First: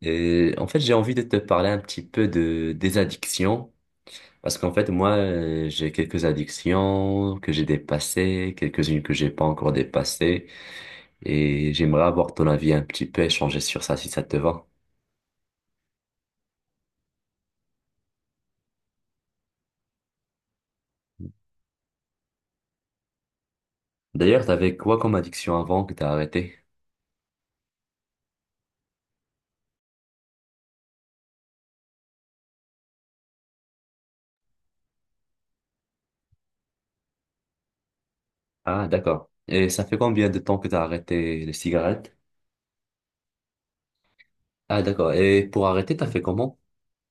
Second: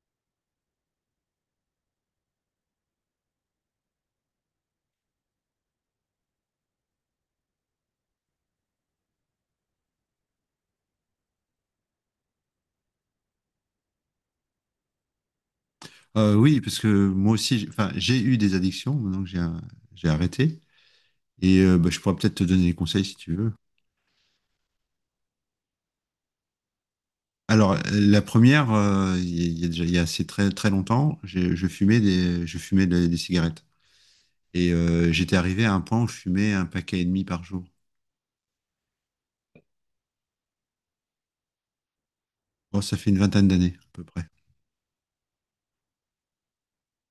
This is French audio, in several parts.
Et en fait, j'ai envie de te parler un petit peu de des addictions parce qu'en fait, moi, j'ai quelques addictions que j'ai dépassées, quelques-unes que j'ai pas encore dépassées et j'aimerais avoir ton avis un petit peu, échanger sur ça si ça te va. Oui, parce que moi aussi, enfin, j'ai eu des addictions maintenant que j'ai arrêté. Et bah, je pourrais peut-être te donner des conseils si tu veux. D'ailleurs, t'avais quoi comme addiction avant que t'as arrêté? Alors, la première, il y a déjà il y a assez très très longtemps, je fumais des cigarettes et j'étais arrivé à un point où je fumais un paquet et demi par jour. Ah, d'accord. Et ça fait combien de temps que t'as arrêté les cigarettes? Bon, ça fait une vingtaine d'années à peu près. Ah, d'accord. Et pour arrêter, t'as fait comment?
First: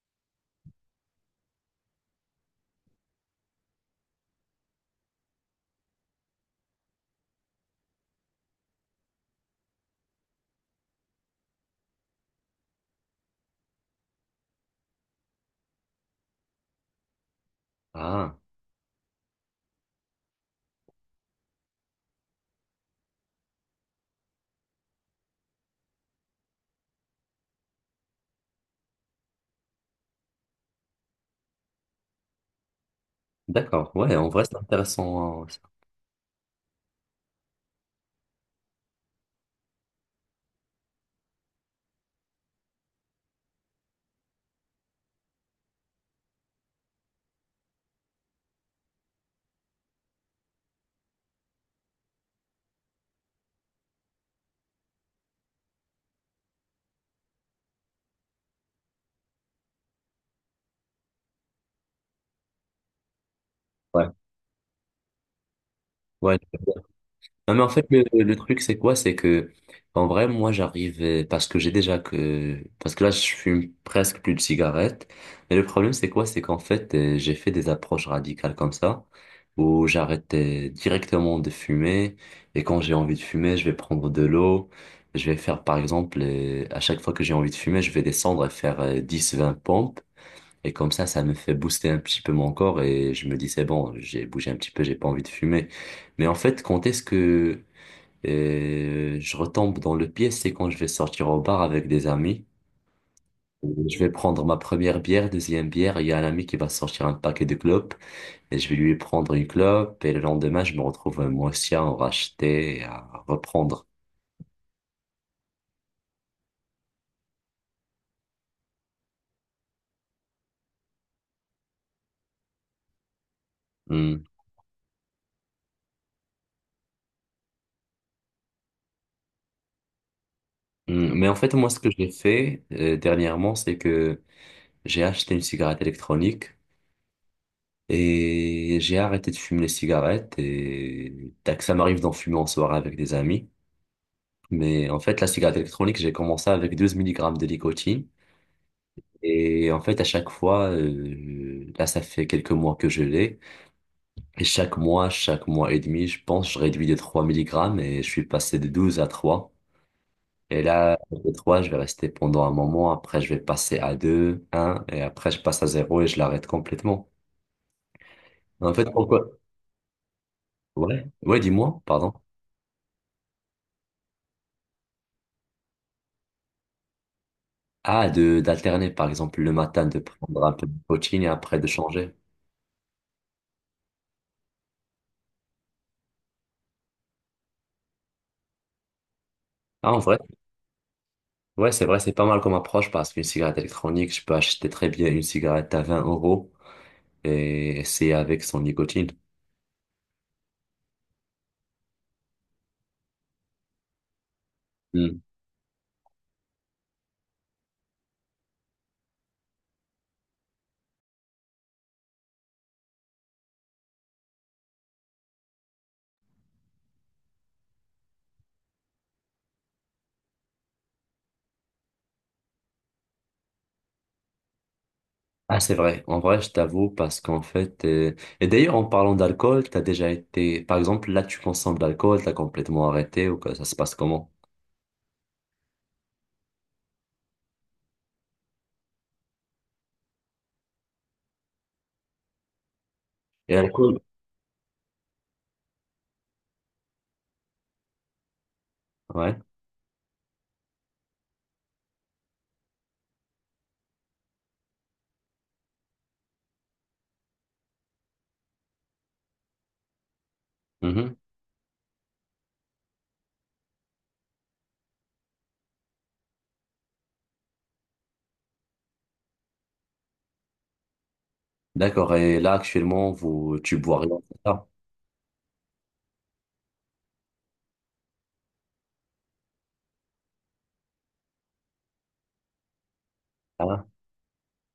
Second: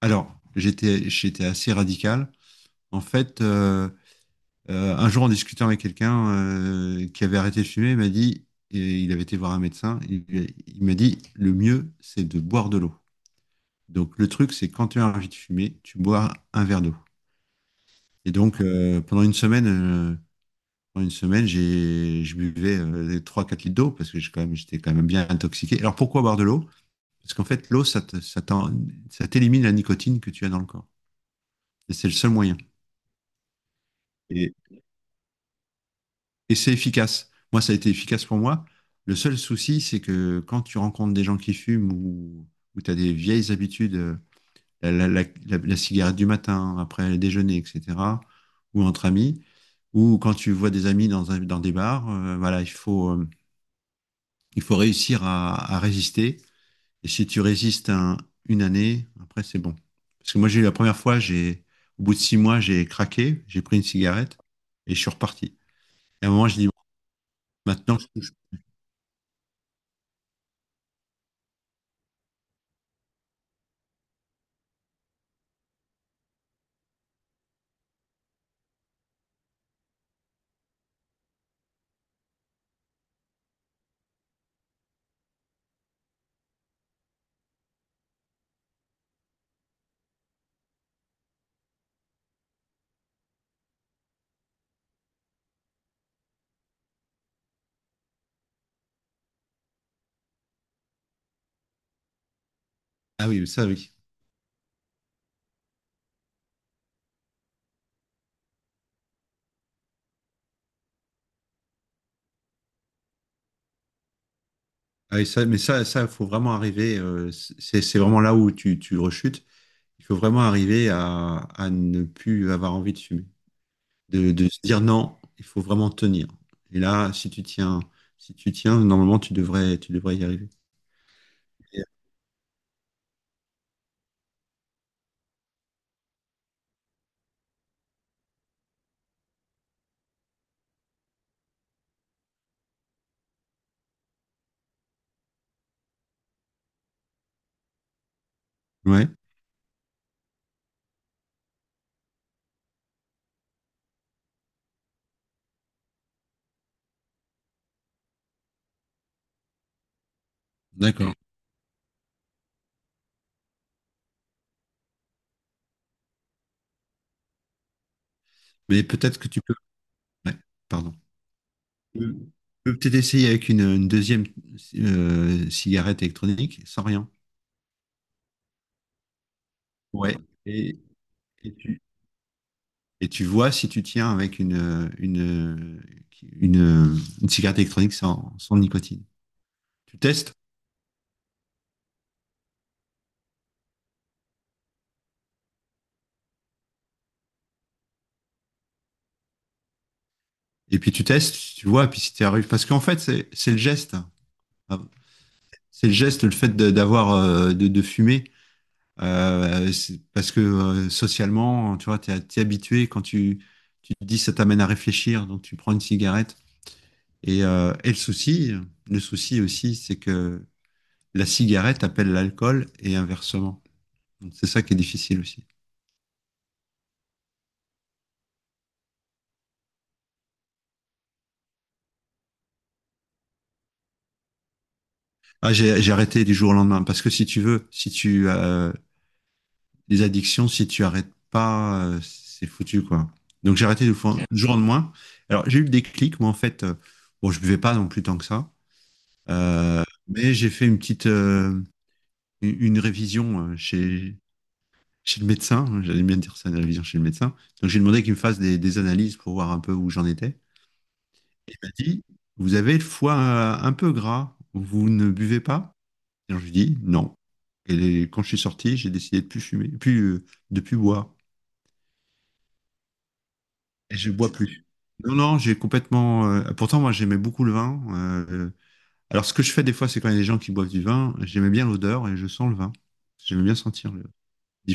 Alors, j'étais assez radical. En fait, un jour, en discutant avec quelqu'un qui avait arrêté de fumer, il m'a dit, et il avait été voir un médecin, il m'a dit, le mieux, c'est de boire de l'eau. Donc le truc, c'est quand tu as envie de fumer, tu bois un verre d'eau. Et Ah, donc pendant une semaine, je buvais 3-4 litres d'eau parce que j'étais quand même bien intoxiqué. Alors pourquoi boire de l'eau? Parce qu'en fait, l'eau, ça t'élimine la nicotine que tu as dans le corps. Et c'est le seul moyen. d'accord. Ouais, en vrai, Et, c'est intéressant, hein, ça. Et c'est efficace. Moi, ça a été efficace pour moi. Le seul souci, c'est que quand tu rencontres des gens qui fument ou tu as des vieilles habitudes, la cigarette du matin, après le déjeuner, etc., ou entre amis, ou quand tu vois des amis dans des bars, voilà, il faut réussir à résister. Et si tu résistes une année, après, c'est bon. Parce que moi, j'ai eu la première fois, au bout de 6 mois, j'ai craqué, j'ai pris une Ouais. cigarette et je suis reparti. Et à un Ouais. moment, je dis, Non, mais en fait, maintenant, le truc, c'est quoi? C'est que, en vrai, moi, j'arrive, parce que j'ai déjà que, parce que là, je fume presque plus de cigarettes. Mais le problème, c'est quoi? C'est qu'en fait, j'ai fait des approches radicales comme ça, où j'arrête directement de fumer. Et quand j'ai envie de fumer, je vais prendre de l'eau. Je vais faire, par exemple, à chaque fois que j'ai envie de fumer, je vais descendre et faire 10, 20 pompes. Et comme ça me fait booster un petit peu mon corps et je me dis, c'est bon, j'ai bougé un petit peu, j'ai pas envie de fumer. Mais en fait, quand est-ce que et je retombe dans le piège, c'est quand je vais sortir au bar avec des amis. ah oui, ça, oui. Je vais prendre ma première bière, deuxième bière. Il y a un ami qui va sortir un paquet de clopes et je vais lui prendre une clope. Et le lendemain, je me retrouve moi aussi à en racheter, et à reprendre. Ah, et ça, faut vraiment arriver. C'est vraiment là où tu rechutes. Il faut vraiment arriver à ne plus avoir envie de fumer, Hmm. De se dire non. Il faut vraiment tenir. Et là, si tu tiens, normalement, tu devrais y arriver. Hmm. Mais en fait, moi, ce que j'ai fait dernièrement, c'est que j'ai acheté une cigarette électronique et j'ai arrêté de fumer les cigarettes et tac, ça m'arrive d'en fumer en soirée avec des amis. Mais en fait, la cigarette électronique, j'ai commencé avec 12 milligrammes de nicotine. Ouais, Et en fait, à chaque fois, là, ça fait quelques mois que je l'ai. Et chaque mois et demi, je pense, je réduis de 3 milligrammes et je suis passé de 12 à trois. Et là, d'accord. de 3 je vais rester pendant un moment. Après, je vais passer à deux un et après, je passe à zéro et je l'arrête complètement. En Mais fait, peut-être que pourquoi? tu peux. Ouais, pardon. Ouais, ouais, dis-moi, Tu pardon. peux tu peux peut-être essayer avec une deuxième cigarette électronique sans rien. Ah, de, d'alterner, par exemple, le matin, de Ouais. prendre un peu de Et, nicotine et et après de tu, changer. Et tu vois si tu tiens avec une cigarette électronique sans nicotine. Ah, Tu en vrai. testes, Ouais, c'est vrai, c'est pas mal comme approche parce qu'une cigarette électronique, je peux acheter très bien une cigarette à 20 euros et c'est avec son nicotine. et puis tu testes, tu vois, et puis si tu arrives. Parce qu'en fait, c'est le geste. Hmm. C'est le geste, le fait d'avoir, de fumer. Parce que socialement, tu vois, t'es habitué quand tu te dis ça t'amène à réfléchir, donc tu prends une cigarette. Et le souci aussi, c'est que la cigarette appelle l'alcool et inversement. Donc c'est ça qui est difficile aussi. Ah, c'est vrai. En vrai, je t'avoue parce qu'en fait, et d'ailleurs, en parlant d'alcool, t'as déjà été, par exemple, là, tu consommes de l'alcool, t'as complètement arrêté ou que ça se passe comment? Ah, j'ai arrêté du jour au lendemain parce que si tu veux, si tu les addictions, si tu arrêtes pas, c'est foutu quoi. Et Donc j'ai arrêté l'alcool? Du jour au lendemain. Alors j'ai eu le déclic, moi en fait, bon je buvais pas non plus tant que ça, Ouais. euh, mais j'ai fait une petite une révision chez le médecin, hein. J'allais bien dire ça, une révision chez le médecin. Donc j'ai demandé qu'il me fasse des analyses pour voir un peu où j'en étais. Mhm. Il m'a dit, vous avez le foie un peu gras, vous ne buvez pas? Et donc, je lui dis non. Et quand je suis sorti, j'ai décidé de plus fumer, de plus boire. D'accord. Et là, actuellement, vous, tu Et bois je rien, bois c'est plus. ça? Non, non, j'ai complètement. Pourtant, moi, j'aimais beaucoup le vin. euh, alors, ce que je fais des fois, c'est quand il y a des gens qui boivent du vin, j'aimais bien l'odeur et je sens le vin. J'aimais bien Ah. sentir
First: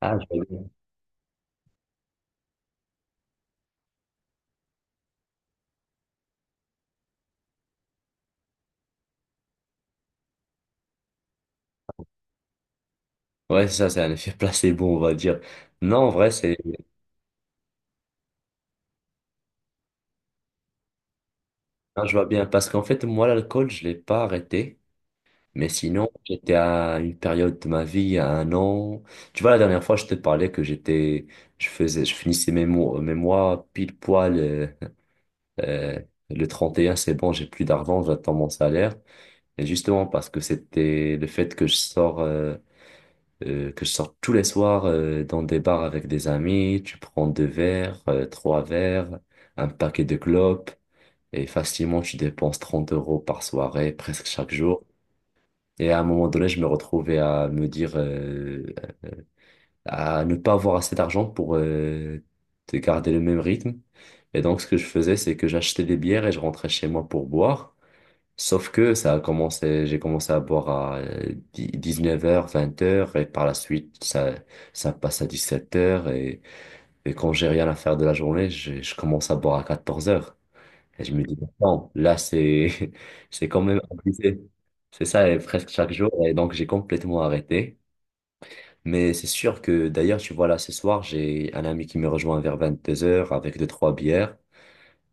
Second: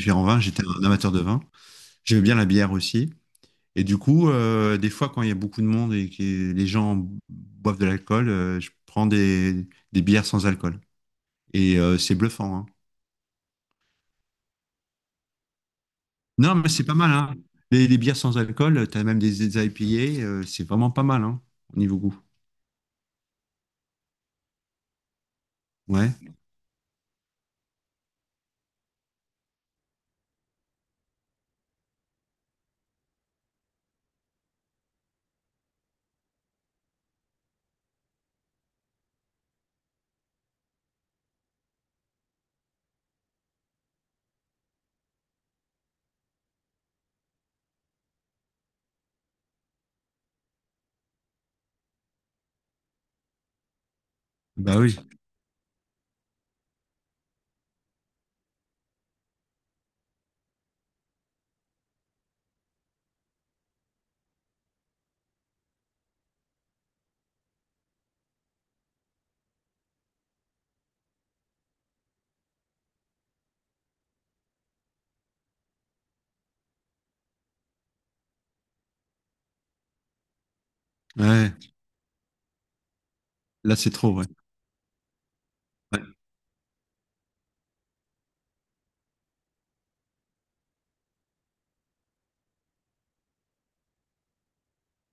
Ah, je vins. vois bien. J'étais un amateur de vin. J'aimais bien la bière aussi. Et du coup, des fois, quand il y a beaucoup de monde et que les gens boivent de l'alcool, je prends des bières sans alcool. Et c'est bluffant, hein. Ouais, ça, c'est un effet placebo, on va dire. Non, en vrai, Non, c'est, mais c'est pas mal, hein. Les bières sans alcool, t'as même des IPA, c'est vraiment pas mal, hein, au niveau ah, je goût. vois bien parce qu'en fait, moi, l'alcool, je l'ai pas arrêté. Mais sinon, Ouais, j'étais à une période de ma vie, à un an. Tu vois, la dernière fois, je te parlais que j'étais, je faisais, je finissais mes mois pile poil, euh, le 31 c'est bon, j'ai plus d'argent, j'attends mon salaire. Et justement, parce que c'était le fait que que je sors tous les soirs, dans des bars avec des amis, tu prends deux verres, trois verres, un paquet de clopes, et facilement, tu dépenses 30 euros par soirée, presque chaque bah jour. oui. Et à un moment donné, je me retrouvais à me dire, à ne pas avoir assez d'argent pour de garder le même rythme. Et donc, ce que je faisais, c'est que j'achetais des bières et je rentrais chez moi pour boire. Sauf que ça a commencé, j'ai commencé à boire à 19 heures 20 heures et par la suite, ça passe à 17 heures. Et quand j'ai rien à faire de la journée, je commence à boire à 14 heures et je me dis, Ouais, non, là, c'est, c'est quand là, même c'est trop, ouais. abusé. C'est ça, et presque chaque Ouais. jour. Et donc, j'ai complètement arrêté. Mais c'est sûr que, d'ailleurs, tu vois, là, ce soir, j'ai un ami qui me rejoint vers 22 heures avec deux, trois bières.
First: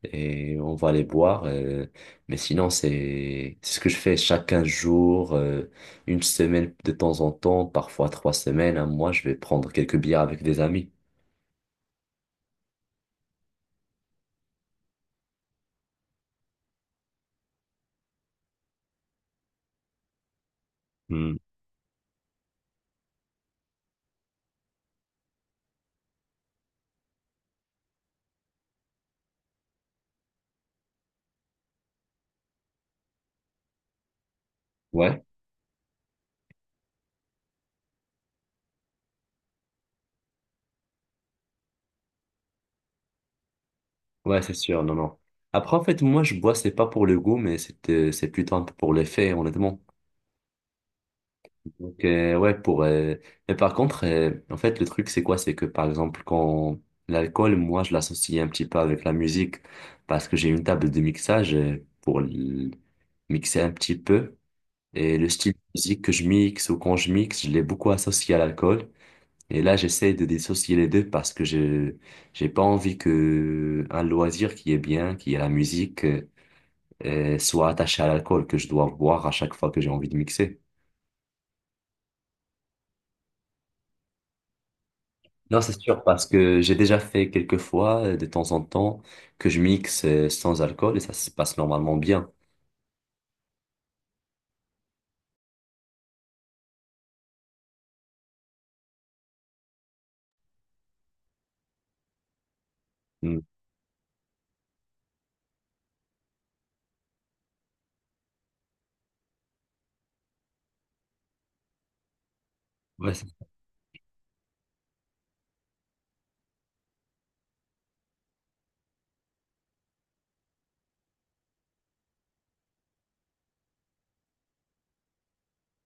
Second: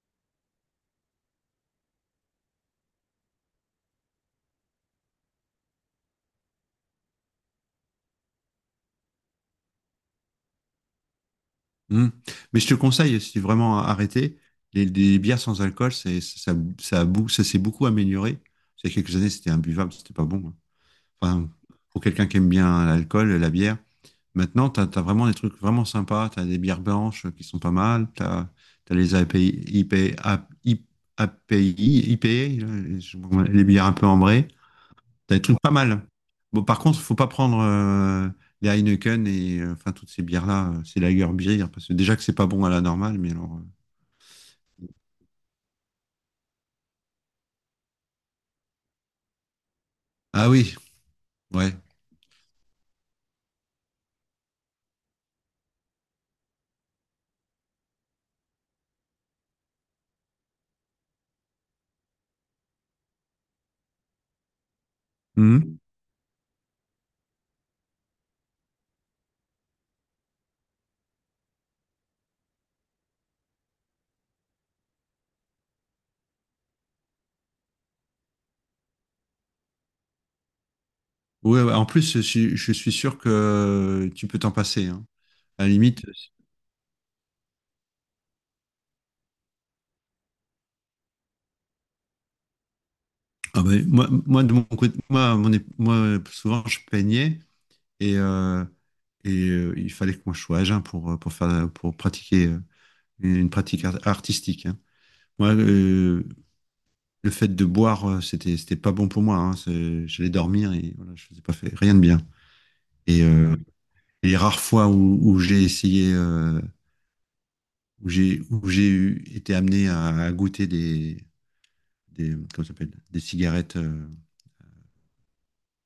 Et on va les boire. Mais sinon, c'est ce que je fais chaque 15 jours, une semaine de temps en temps, parfois trois semaines, un mois, je vais prendre quelques bières avec des amis. Mm. Mais je te conseille, si vraiment arrêté, les bières sans alcool, c'est, ça, a bou- ça s'est beaucoup amélioré. Il y a quelques années, c'était imbuvable, c'était pas bon, hein. Hmm. Enfin, pour quelqu'un qui aime bien l'alcool, la bière, maintenant, tu as vraiment des trucs vraiment sympas. Tu as des bières blanches qui sont pas mal. Tu as les API, IP, A- I- API, IPA, les bières un peu ambrées. Ouais. Tu as des trucs pas mal. Bon, par contre, faut pas prendre les Heineken et enfin toutes ces bières-là. C'est lager bière parce que déjà que c'est pas bon à la normale, mais alors. Ouais, c'est sûr, non, non. Après, en fait, moi, je bois, c'est pas pour le goût, mais c'est plutôt un peu pour l'effet, honnêtement. Ah oui, ouais. Donc, ouais, pour... Mais par contre, en fait, le truc, c'est quoi? C'est que, par exemple, quand l'alcool, moi, je l'associe un petit peu avec la musique, parce que j'ai une table de mixage mixer un petit peu, et le style de Mhm. musique que je mixe ou quand je mixe, je l'ai beaucoup associé à l'alcool. Et là, j'essaie de dissocier les deux parce que je j'ai pas envie que un loisir qui est bien, qui est la musique, soit attaché à l'alcool que je dois boire à chaque fois que j'ai envie de mixer. Ouais, ouais. En plus, je suis sûr que tu peux t'en passer, hein. Non, À la c'est, ouais, limite, sûr, parce que j'ai déjà fait quelques fois, de temps en temps, que je mixe sans alcool et ça se passe normalement bien. ah ben, moi, de mon côté, moi, moi, souvent, je peignais. Et, euh, et il fallait que moi je sois à jeun pour pratiquer une Mm. une pratique artistique, hein. Moi, le fait de boire, c'était pas bon pour moi, hein. J'allais dormir et voilà, je faisais pas fait, rien de bien. Ouais, Et les rares fois où j'ai essayé, où j'ai été amené à goûter comment ça s'appelle, des cigarettes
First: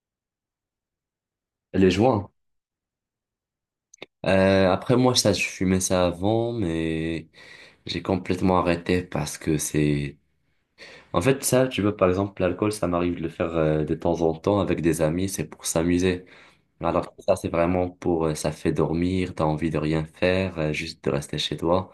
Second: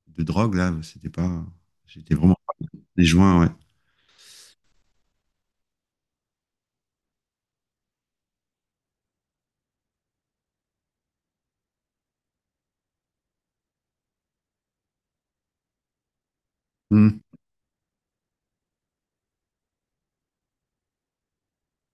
de drogue, là, c'était pas, les j'étais joints. vraiment des joints, ouais. Après, moi, ça, je fumais ça avant, mais j'ai complètement arrêté parce que c'est... En fait, ça, tu vois, par exemple, l'alcool, ça m'arrive de le faire de temps en temps avec des amis, c'est pour s'amuser. Alors Hmm. que ça, c'est vraiment pour... ça fait dormir, t'as envie de rien faire, juste de rester chez toi.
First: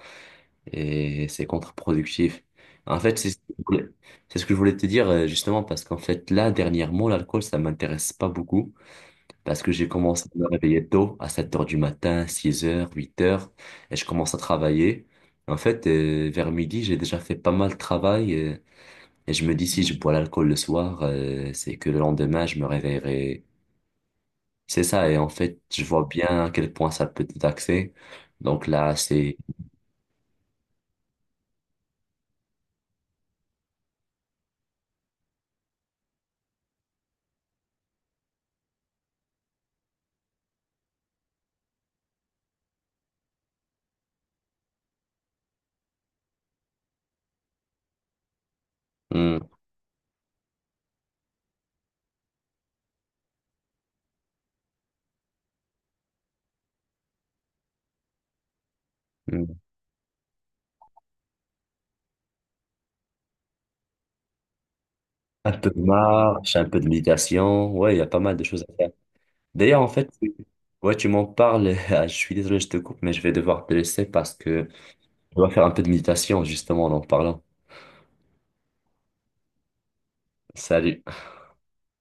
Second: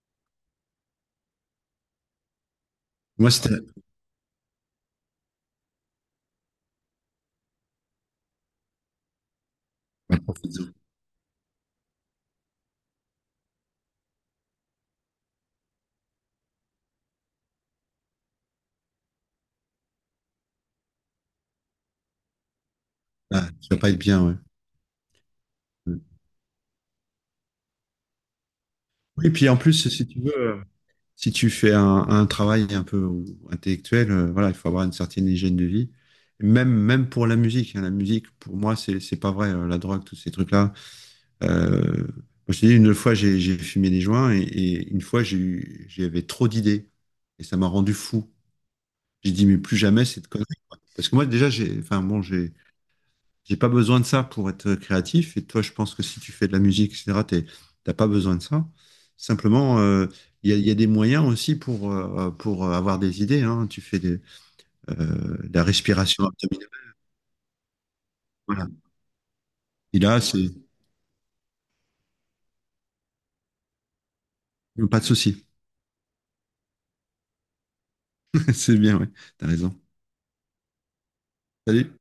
Et c'est contre-productif. En fait, Moi, c'était, c'est ce que je voulais te dire justement parce qu'en fait, là, dernièrement, l'alcool, ça m'intéresse pas beaucoup parce que j'ai commencé à me réveiller tôt, à 7 heures du matin, 6 heures, 8 heures, et je commence à travailler. En fait, vers midi, j'ai déjà fait pas mal de travail et je me dis si je bois l'alcool le soir, c'est que le lendemain, je me réveillerai. ah, ça va pas être bien, C'est ça, et en fait, je ouais. vois bien à quel point ça peut te taxer. Donc là, Oui, c'est... puis en plus, si tu veux, si tu fais un travail un peu intellectuel, voilà, il faut avoir une certaine hygiène de vie. Même, même pour la musique, hein. La musique, pour moi, c'est pas vrai. La drogue, tous ces trucs-là. Euh, Moi, je te dis, une fois, j'ai fumé des joints et une fois, j'avais trop d'idées et ça m'a rendu fou. J'ai Hmm. dit, mais plus jamais cette connerie, quoi. Parce que moi, déjà, enfin, bon, j'ai pas besoin de ça pour être créatif. Et toi, je pense que si tu fais de la musique, etc., t'as pas besoin de ça. Hmm. Simplement, il y a des moyens aussi pour avoir des idées, hein. Tu fais euh, de Un la peu de respiration marche, un abdominale. peu de méditation. Ouais, il y a pas mal de choses Voilà. à faire. D'ailleurs, en Et fait, là, c'est ouais, tu m'en parles. Ah, je suis désolé, je te coupe, mais je vais devoir te laisser parce que pas de je souci. dois faire un peu de méditation, justement, en parlant. C'est bien, ouais. T'as raison. Salut. Salut.